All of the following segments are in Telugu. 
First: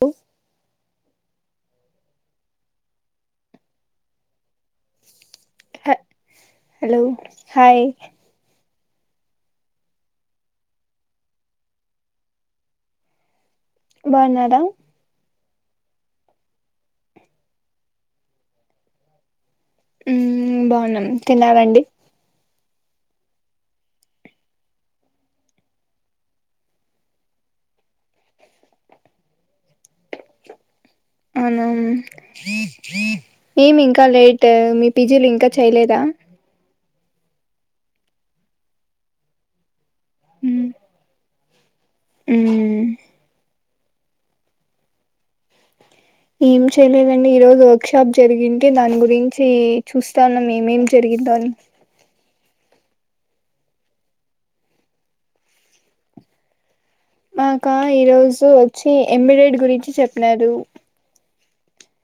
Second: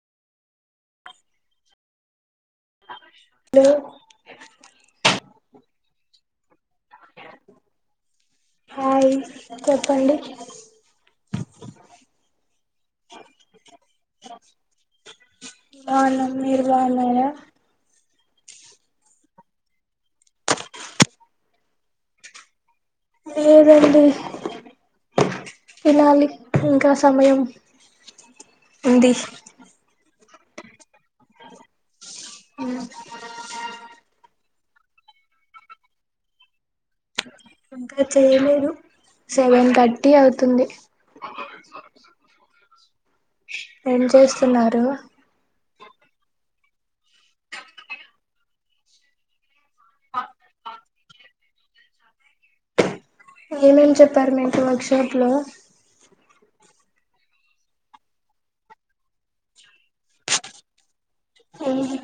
ఓ. లో. హా హాలో హాయ్. హాయ్, చెప్పండి. బాన్నాడా!? బాన్న. మీర్ బాగున్నారా? ఊహ్మ్ బాగున్నాం. తినారండి.? లేదండి తినాలి, ఇంకా సమయం ఉంది. అవున ఏం ఇంకా లేట్? టే మీ పీజీలు ఇంకా చేయ్లేదా.? ఇంకా చెయ్లేదు సెవెన్ తట్. టీ అవుతుంది. హ్మ్. ఏం చేస్తున్నారు.? ఏం చేయలేదండి ఈ రోజు వర్క్షాప్ జరిగింటే దాని గురించి చూస్తా ఉన్నాం ఏమేం జరిగిందో అని. ఏమేం చెప్పారు మీకు వర్క్షాప్లో. !? మాకా ఈరోజు ఓచ్చి ఎంబిడేడ్ గురించి చెప్పినడూ. ఆహా.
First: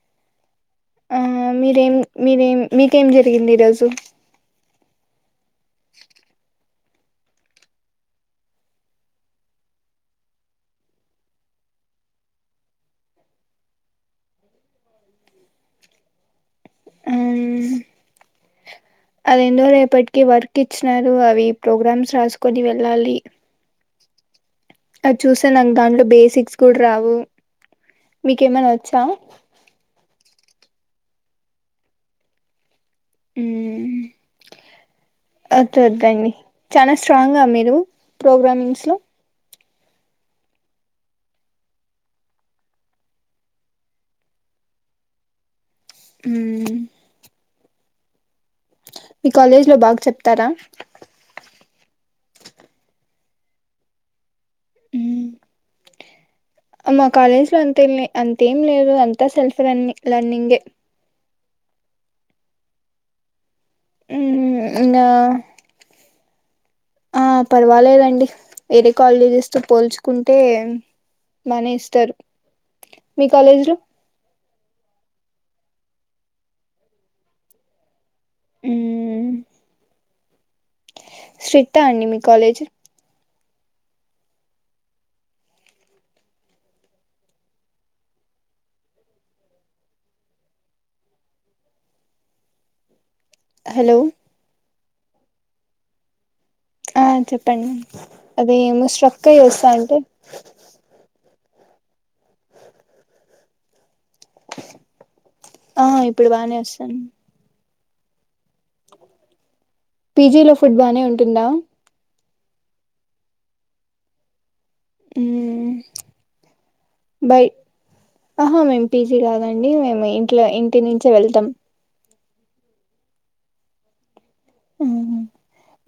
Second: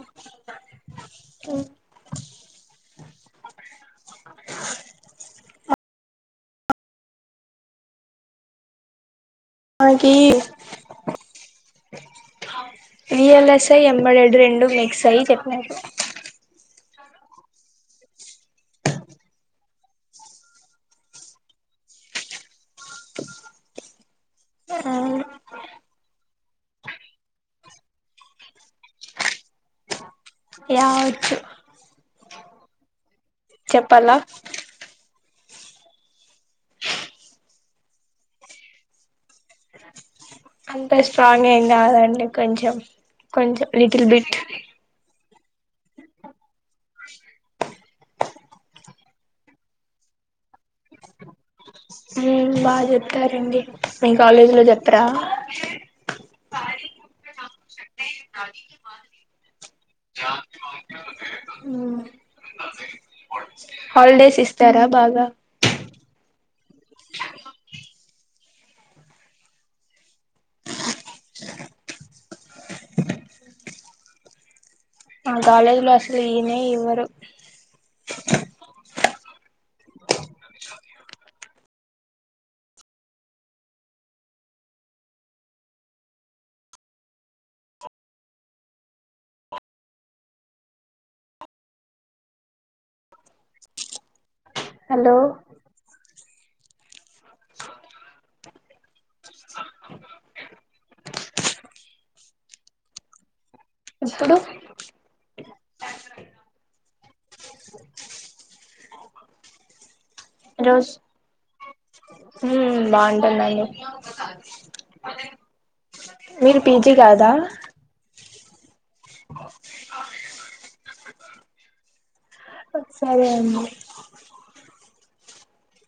ఆ మీరేం, మీరేం మీ. కేం జరిగింది ఈరోజు. మాకీ విఎల్ఎస్ఐ ఎబైడెడు రెండు మిక్సై చెప్పినారు. అదెందో రేపటికి వర్క్ ఇచ్చినారు అవి ప్రోగ్రామ్స్ రాసుకొని వెళ్ళాలి. అది చూసా నాక్ దాంట్లో బేసిక్స్ కూడా రావు, మీకేమనా వచ్చా.? యా ఓచ్చూ. చెప్పాలా.? వదు వద్దండి చాలా స్ట్రాంగా మీరు ప్రోగ్రామింగ్స్ లో? ! అంత స్ట్రాంగ్ ఏం గాదండి కొంచెం, కొంచెం లిటిల్ బిట్. మ్మ్ మీ కాలేజీలో బాగా చెప్తారా? మ్మ్ బాగా చెప్తారండి. కాలేజ్‌లో చెప్పారా? మ్మ్ ఎప్పుడూ అంతేలే. అంతేం లేదు, అంతా సెల్ఫ్ లెర్నిం లెర్నింగే. అ [unintelligible] మ్మ్, ఇగ ఆ పర్వాలేదండి. వేరే కాలేజెస్తో, పోల్చుకుంటే బానే ఇస్తారు. మీ కాలేజ్‌లో.. ఆ కాలేజీలో, అసలు ఈయనే ఇవ్వరు. మ్మ్ [unintelligible] ఇదా అండి, మీ కాలేజే? హలో! హాలో ఆ, చెప్పండి. అదే ఏమో, స్టాక్. కై వస్తా, అంటే? ఇప్పుడు ఆ, ఇప్పుడు బానే వస్తాంది. పీజీలో ఫుడ్ రోజు బానే ఉంటుందా? ఉమ్, బాగుంటుందండి. మ్మ్ మీరు పీజీ గాదా? బై ఆహా, మేమ్. పీజీ కాదండి, మేము ఇంట్లో ఇంటినించి. అయితే, వెళ్తాం. అక్ సరే అండి. ఉహ్మ్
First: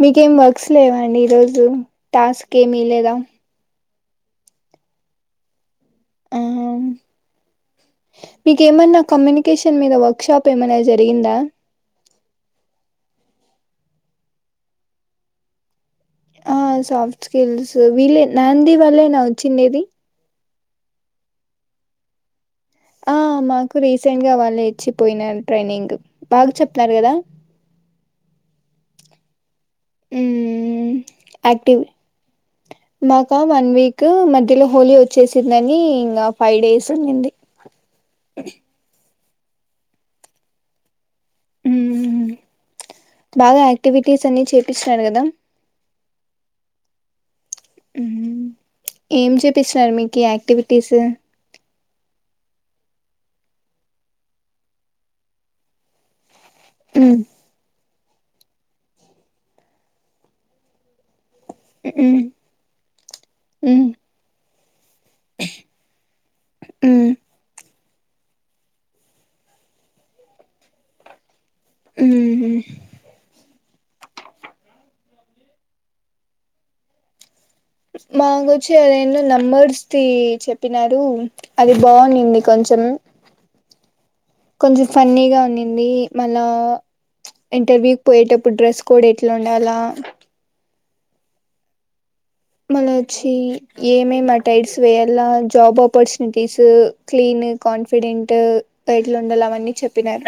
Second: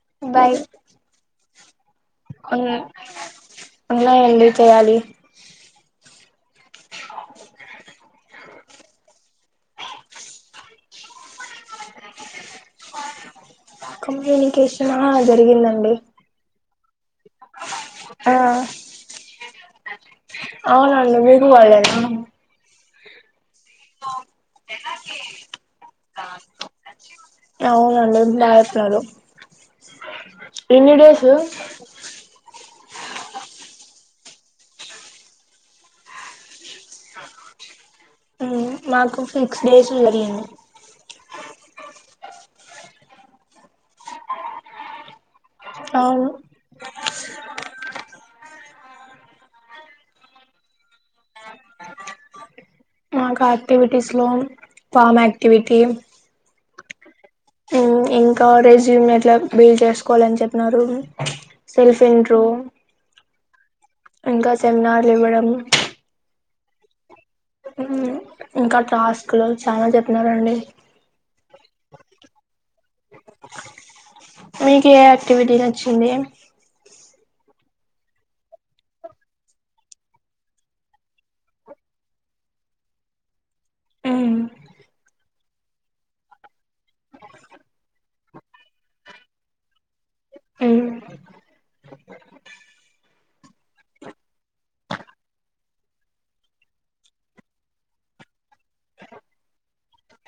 మీకేం బాయ్ వర్క్స్ లేవా అండి, ఈరోజు? రూమ్. టాస్క్ ఉన్ ఏమి లేదా? ఉన్నాయండి, చేయాలి. అవ్, మీకేమన్నా కమ్యూని వెకేషన్ మీద వర్క్‌షాప్ ఏమైనా జరిగిందా? కమ్యూనికేషన్ ఆ జరిగిందండి. ఆ, సాఫ్. స్కిల్స్ వీళ్ళే ఆ నాంది వాళ్ళేనా వచ్చిండేది. !? అవునండి! మీకు వల్లేనా.? ఆ మా. కు రీసెంట్గా వాళ్ళే ఇచ్చిపోయినర్ ట్రైనింగ్ బాగ్ చెప్తున్నారు గదా!. ఉండవసలు. మ్మ్ ఎన్ని డేసు.? ! యాక్టివ్ మాకా వన్ వీక్ మధ్యలో హోలీ ఓచ్చేసిందని ఇంగ ఫైవ్ డేస్ ఉండింది. ఊ మాకు. సిక్స్ డేస్ జరిగింది. ఉహు, బాగా యాక్టివిటీస్ అన్ని చేపిచినారు గదా. అవును. ఉహూ ఏం చేపిచ్నారు మీకీ యాక్టివిటీస్? మాక్ యాక్టివిటీస్లో ఫామ్ యాక్టివిటీ. హ్మ్. ఊ ఇంకా రెజ్యూమ్ అట్లా బిల్డ్ చేసుకోలని చెప్పినారు. సెల్ఫ్ ఇంట్రో, ఇంకా సెమినార్లివ్వడం. ఊ. ఇంకా టాస్క్లో చాలా చెప్పినారండి. ఊహు. మీకె యాక్టివిటీ నచ్చింది? మాకోచ్చి అదెందో నంబర్స్ ది చెప్పినారు అది బాగుండింది కొంచెం. కొంచెం ఫన్నీగా ఉండింది. మళ్లా ఇంటర్వ్యూక్ పోయేటప్పుడు డ్రెస్ కోడ్ ఎట్లా ఉండాల. మళ్ళా ఓచ్చి ఏమేం అటైడ్స్ వేయాల, జాబ్ ఆపర్చునిటీసూ, క్లీన్, కాన్ఫిడెంట్, ఎట్లుండాల అవన్నీ చెప్పినారు.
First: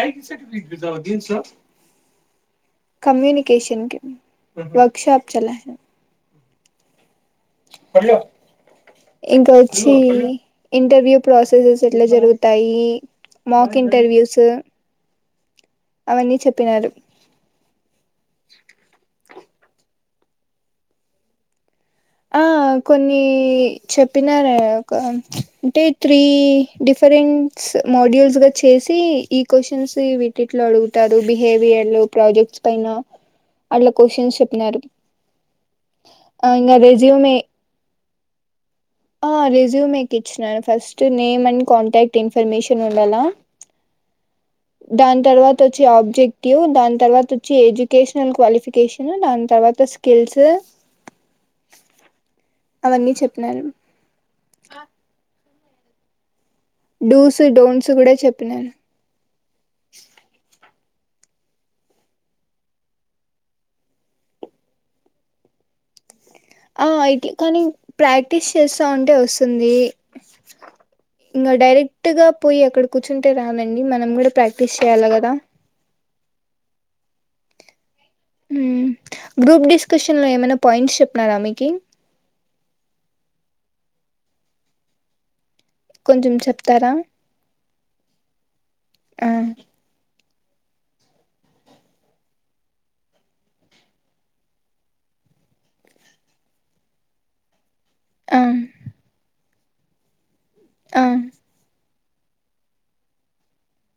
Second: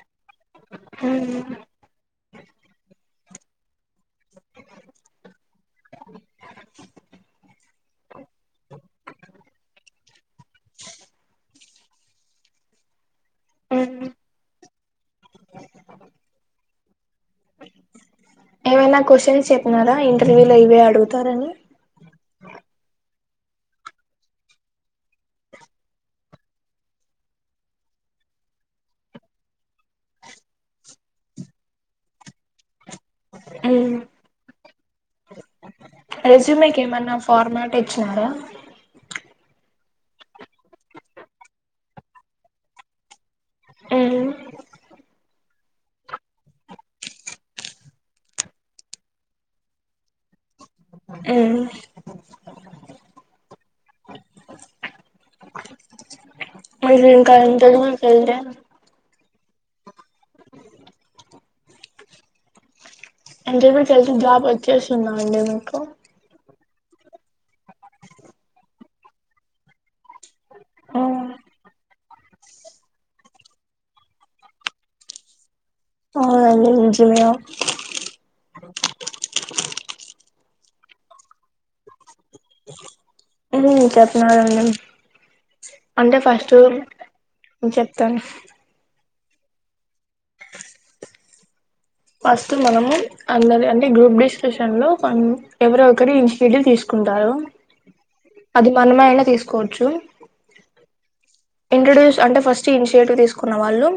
కమ్యూనికేషన్కీ వర్క్షాప్ [unintelligible] పడ్లొ. ఇంకొచ్చి ఇంటర్వ్యూ ప్రాసెసెస్ ఎట్లా జరుగుతాయి మాక్ ఇంటర్వ్యూస్. అవన్నీ చెప్పినారు. ఏమైనా క్వశ్చన్స్ చెప్పినారా ఇంటర్వ్యూలో ఇవే అడుగుతారని.? ఆ కొన్ని చెప్పినారాక అంటే త్రీ డిఫరెంట్స్ మోడ్యూల్స్ గా చేసి ఈ క్వశ్చన్స్ వీటిట్లో అడుగుతాదు బిహేవియర్లు, ప్రాజెక్ట్స్ పైన అట్లా క్వశ్చన్స్ చెప్పినారు. రేజ్యుమీ ఇంకా కేమా. నా రెజ్యూమే ఫార్మాటెద్. చ్చారా. ఆ రిజ్యూమె కిచ్చినాను first name and contact information ఉండాలా. దాన్ తర్వాత ఓచ్చి ఆబ్జెక్టివ్, దాని తర్వాత వచ్చి ఎడ్యుకేషనల్ క్వాలిఫికేషన్, దాని తర్వాత స్కిల్స్. అవన్నీ చెప్పినారు. డూస్ డోంట్స్ కూడా చెప్పినాను [unintelligible] [inaudible] అంటే మీకు ఏళ్తే జాబ్ వచ్చేస్తుందా అండి మీకు.? ! ఆ అయితే కానీ ప్రాక్టీస్ చేస్తా ఉంటే వస్తుంది. ఆ ఇంగా డైరెక్టుగా పోయి అక్కడ కూర్చుంటే రాదండి మనం గూడా ప్రాక్టీస్ చేయాల గదా. [unintelligible] గ్రూప్ డిస్కషన్ లో ఏమైనా పాయింట్స్ చెప్పినారా మీకి? ఊ చెప్పినారు అండి. అంటే కొంచెం ఫస్ట్, చెప్తారా చెప్తాను. ఆ. ఫస్టు మనము, అందరిది అన్ని గ్రూప్ డిస్కషన్ లో మనము ఎవరెవరో ఒకరి ఇనిషియేటివ్ తీసుకుంటారో. ఆ అది మనమైనా, తీసుకు. కొచు. ఆ. ఇంట్రడ్యూస్ అంటే? ఫస్ట్ ఇనిషియేటివ్ తీసుకున్న వాళ్లు.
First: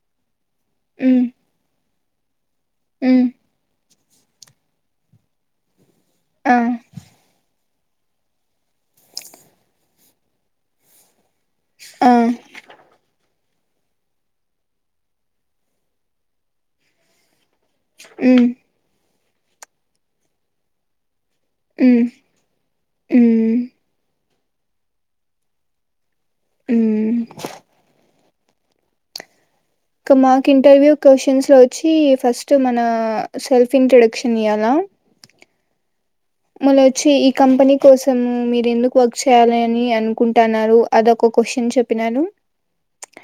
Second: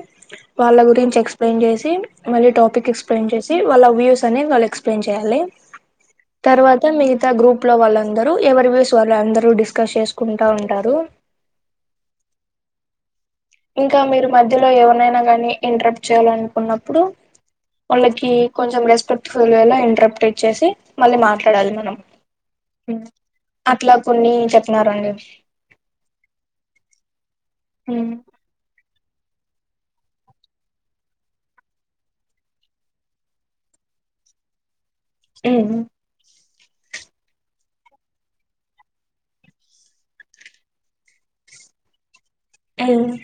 వాళ్ల గురించి హ్మ్ ఎక్స్‌ప్లెయిన్ చేసి. మళ్లీ ఈడు? టాపిక్ హ్మ్ ఎక్స్‌ప్లెయిన్ చేసి, వాళ్ల వ్యూస్. తనే, వాళ్ల ఎక్స్‌ప్లెయిన్ చేయాలి? ఆ తర్వాత, మిగతా గ్రూప్. [unintelligible] ప్ లో వాళ్లందరూ, ఎవరి వ్యూస్ వాళ్లందరూ డిస్కస్ చేసుకుంటా ఉంటారు. ఆహ్. ఇంకా మీరు, మధ్యలో ఎవరినైనా కానీ, ఇంటరప్ట్ చేయాలనుకున్నప్పుడు? వాళ్లకి హ్మ్ కొంచెం, రెస్పెక్ట్! ఒకవేళ ఇంటరప్ట్ ఇచ్చేసి, మళ్లీ మాట. మాట్లాడాలి మనం. హ్మ్ హ్మ్మ్, హ్మ్ అట్లా కొని? చెప్పినారండి. ఉమ్మ్. ఉమ్ కా మాక్ ఇంటర్వ్యూ క్వశ్చన్స్ లో వచ్చి, ఫస్ట్ మన సెల్ఫ్ ఇంట్రడక్షన్ ఇయ్యాల. హ్మ్మ్. మల్ల వచ్చి, ఈ కంపెనీ కోసము మీరు ఎందుకు వర్క్ చేయాలని అనుకుంటున్నారు? అది ఒక క్వశ్చన్ చెప్పినాను. హ్మ్మ్.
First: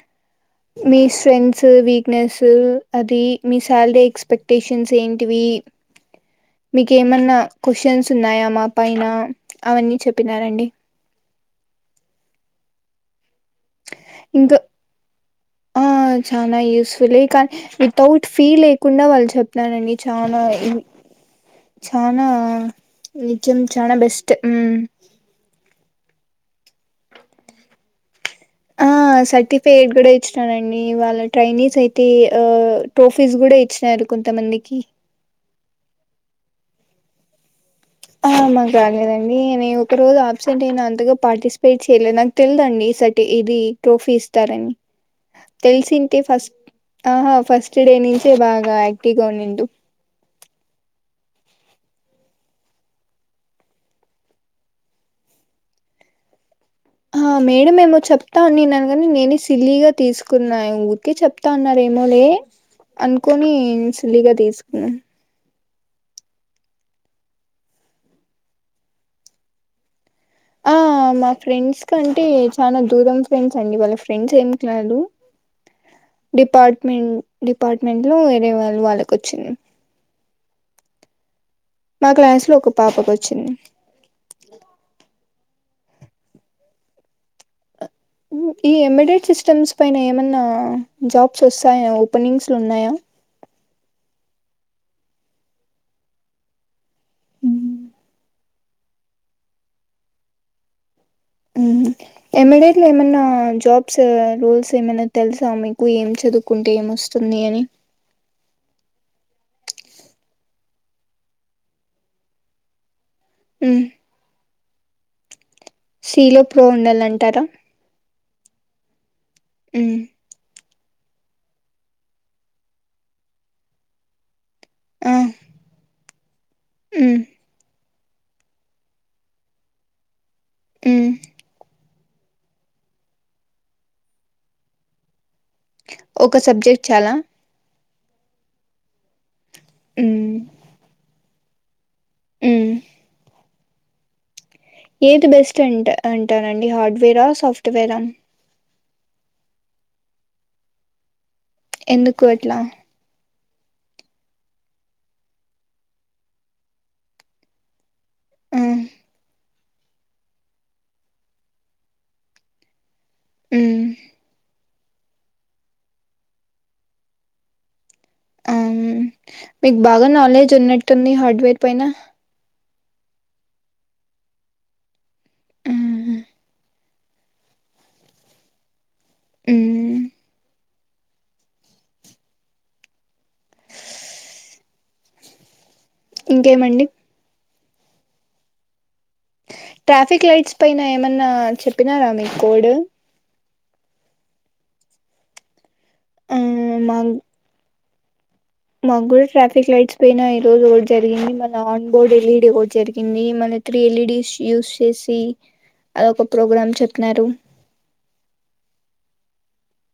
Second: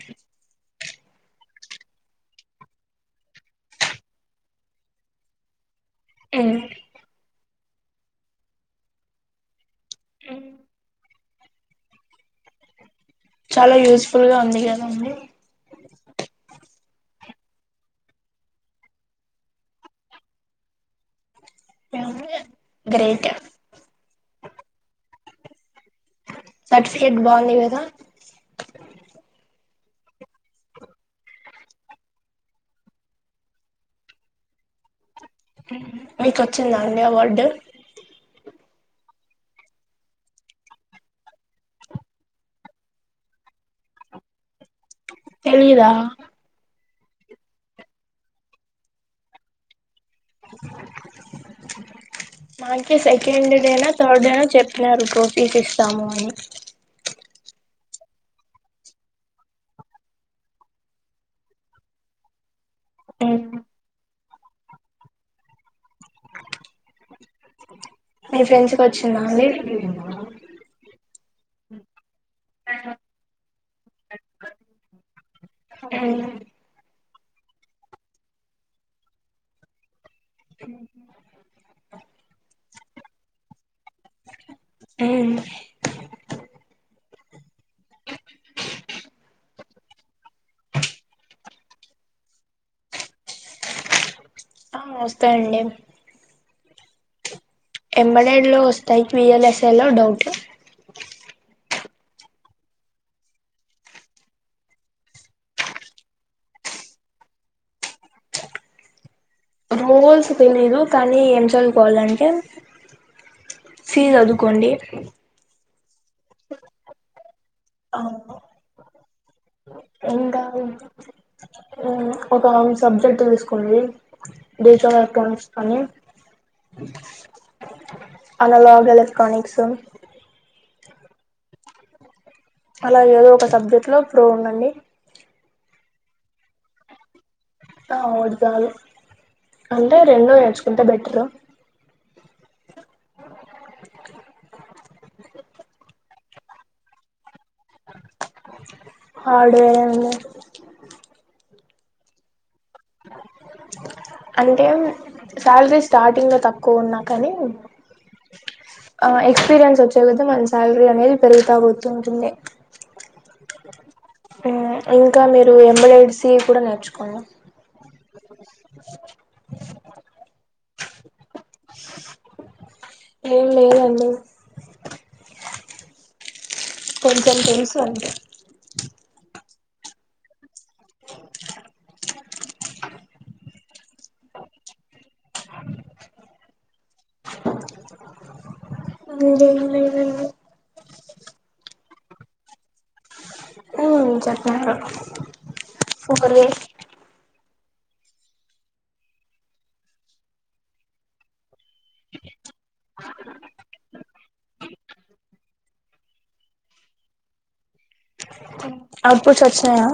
మీ స్ట్రెంగ్త్స్ సు, వీక్‌నెస్‌ సు, అది మీ శాలరీ ఎక్స్‌పెక్టేషన్స్ ఏంటివి? ఉమ్ మీకేమన్నా? క్వశ్చన్స్ ఉన్నాయా, మా పైన? అవన్నీ చెప్పినారండి. చాలా యూజ్‌ఫుల్‌గా ఉంది ఇంకా కదా? అండి. కాన, వితౌట్ ఫీల్ ఏ లేకుండా? వాళ్లు చెప్పినారండి చానా ఇవి. చానా గ్రేట్ నిత్యం, చానా బెస్ట్. హ్మ్మ్ సర్టిఫికెట్, బా ఉంది కదా? ఆ సర్టిఫేట్ కూడా ఇచ్చినాడండి. వాళ్ల ట్రైనీస్ అయితే, ఆ ట్రోఫీస్ కూడా ఇచ్చినారు! కొంతమందికి. హ్మ్మ్, మీకు వచ్చిందా అండి అవార్డు? ఆ మాక రాలేదండి. నే ఒక రోజు అబ్సెంట్ అయినా. అంతగా పార్టిసిపేట్ చేయలేనాన్. నాకు తెలదు అండి? సర్టి ఇది, ట్రోఫీ ఇస్తార అని? తెలీదా తెల్సింటే ఫస్ట్. ఆహా, ఫస్ట్ డే నించేయ్, బాగా యాక్టివ్‌గా ఉంనిండు. [unintelligible] మాకే సెకండ్ డే నా, థర్డ్ డే నా, చెప్పినారు ట్రోఫీస్ ఇస్తాము అని. ఆహ్, మేడం ఏమో చెప్తా అన్నినారు? గాని నేనే సిల్లీగా తీసుకున్నాను. అయినా ఊరికే చెప్తా అన్నారు ఏమోలే? అన్కొని సలిగద్ తీసుకున్నా మీ ఫ్రెండ్స్కి వచ్చిందా అండి ఆ మా ఫ్రెండ్స్ కంటే చాలా దూరం ఫ్రెండ్స్ అండి వాళ్ళ ఫ్రెండ్స్ ఏం కాదు, ఉమ్ డిపార్ట్మెంట్ డిపార్ట్మెంట్ లో వేరే వాళ్ళు వాళ్ళకొచ్చిన్ మా క్లాస్ లో ఒక పాపకొచ్చిన్ అవును ఈ ఎమీడెట్ సిస్టమ్స్ పైన ఏమన్నా జాబ్స్ వస్తాయా ఓపెనింగ్స్ లు ఉన్నాయా? ఆ వస్తాయండి ఉ ఎంబడడ్ లో వస్తాయి విఎల్ఎస్ఏ లో డౌట్ మ్మ్ ఎమిడెట్లో ఏమన్నా జాబ్స్ రూల్స్ ఏమన్నా తెలుసా మీకు ఏం చదువుకుంటే ఏమొస్తుంది అని. ఓ కోల్స్ పెనీరు కానీ ఏం చదువుకోవాలంటే ఉమ్ సీ చదుకోండి సీలో ప్రో ఉండాలంటారా ఉమ్ ఇంగా మ్మ్ ఒక అం సబ్జెక్ట్ తీసుకోండి డిజిటల్ ఎలక్ట్రానిక్స్ కాని మ్మ్ అలలాగ్ ఎలెక్ట్రానిక్సు మ్మ్ అలా ఏదో ఒక సబ్జెక్ట్లో ప్రో ఉండండి ఒక సబ్జెక్ట్ చాలా ఆ ఒగటి చాలు అంటే రెండో ఉమ్ నేర్చుకుంటే బెట్టరు ఉమ్ ఏది బెస్ట్ అంట అంటానండి హార్డ్వేరా సాఫ్ట్వేరా హార్డువేర్ అండీ ఎందుకు అట్లా అంటే శాలరీ స్టార్టింగ్ లో తక్కువ ఉన్నా కానీ ఆ ఎక్స్పీరియన్స్ పొచ్చలతే మన శాలరీ అనేది పెరుగుతా పోతూ ఉంటుంది మ్మ్ మ్మ్ ఇంకా మీరు ఎంబెడడ్ సి కూడా నేర్చుకున్ ఆ మ్ మీకు బాగా నాలెడ్జ్ ఉన్నట్ టున్ని హాడ్ వేట్ పైనా ఏం లేదండి. ఉమ్ కొంచెం టెన్స్ అంతే. ఉమ్. [unintelligible] ఇంకేమండి ఇంకేం ట్రాఫిక్ లేదండి లైట్స్ పైన ఏమన్నా చెప్. చెప్పినాన నీకు కోడ్. ఉమ్ చెప్పినారు. ఆ సూపర్వెజ్. ముగ్గురు ట్రాఫిక్ లైట్స్ పైన ఈ రోజు ఓట్ జరిగింది. మన ఆన్ బోర్డ్ ఎల్ఈడీ ఓడ్ జరిగింది. మన త్రీ ఎల్ఈడి యూస్ చేసి అదొ ఒక ప్రోగ్రామ్ చెప్న్నారు. అవుట్ ఫుట్స్ వచ్చినాయా.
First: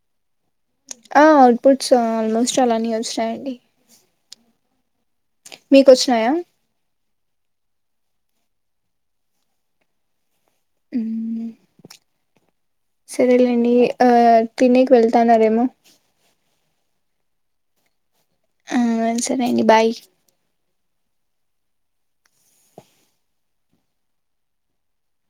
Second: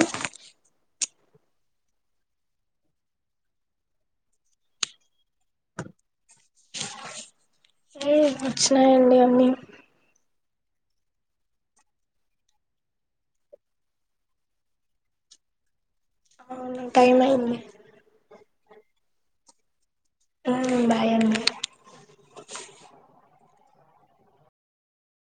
ఆహ్ అవుట్పుట్స్ ఆల్మోస్ట్ అలాన్ని వచ్చాయండి మీకు వచ్చినాయా. మ్ వచ్చినాయండి అన్నీ. ఉమ్ సరేలేండి ఆహ్ తినికి వెళ్తాన్నారేమో. అవునవును టైమ్ అయింది. ఆహ్ సరే అండి బాయ్. ఆహ్ బాయ్ అండి.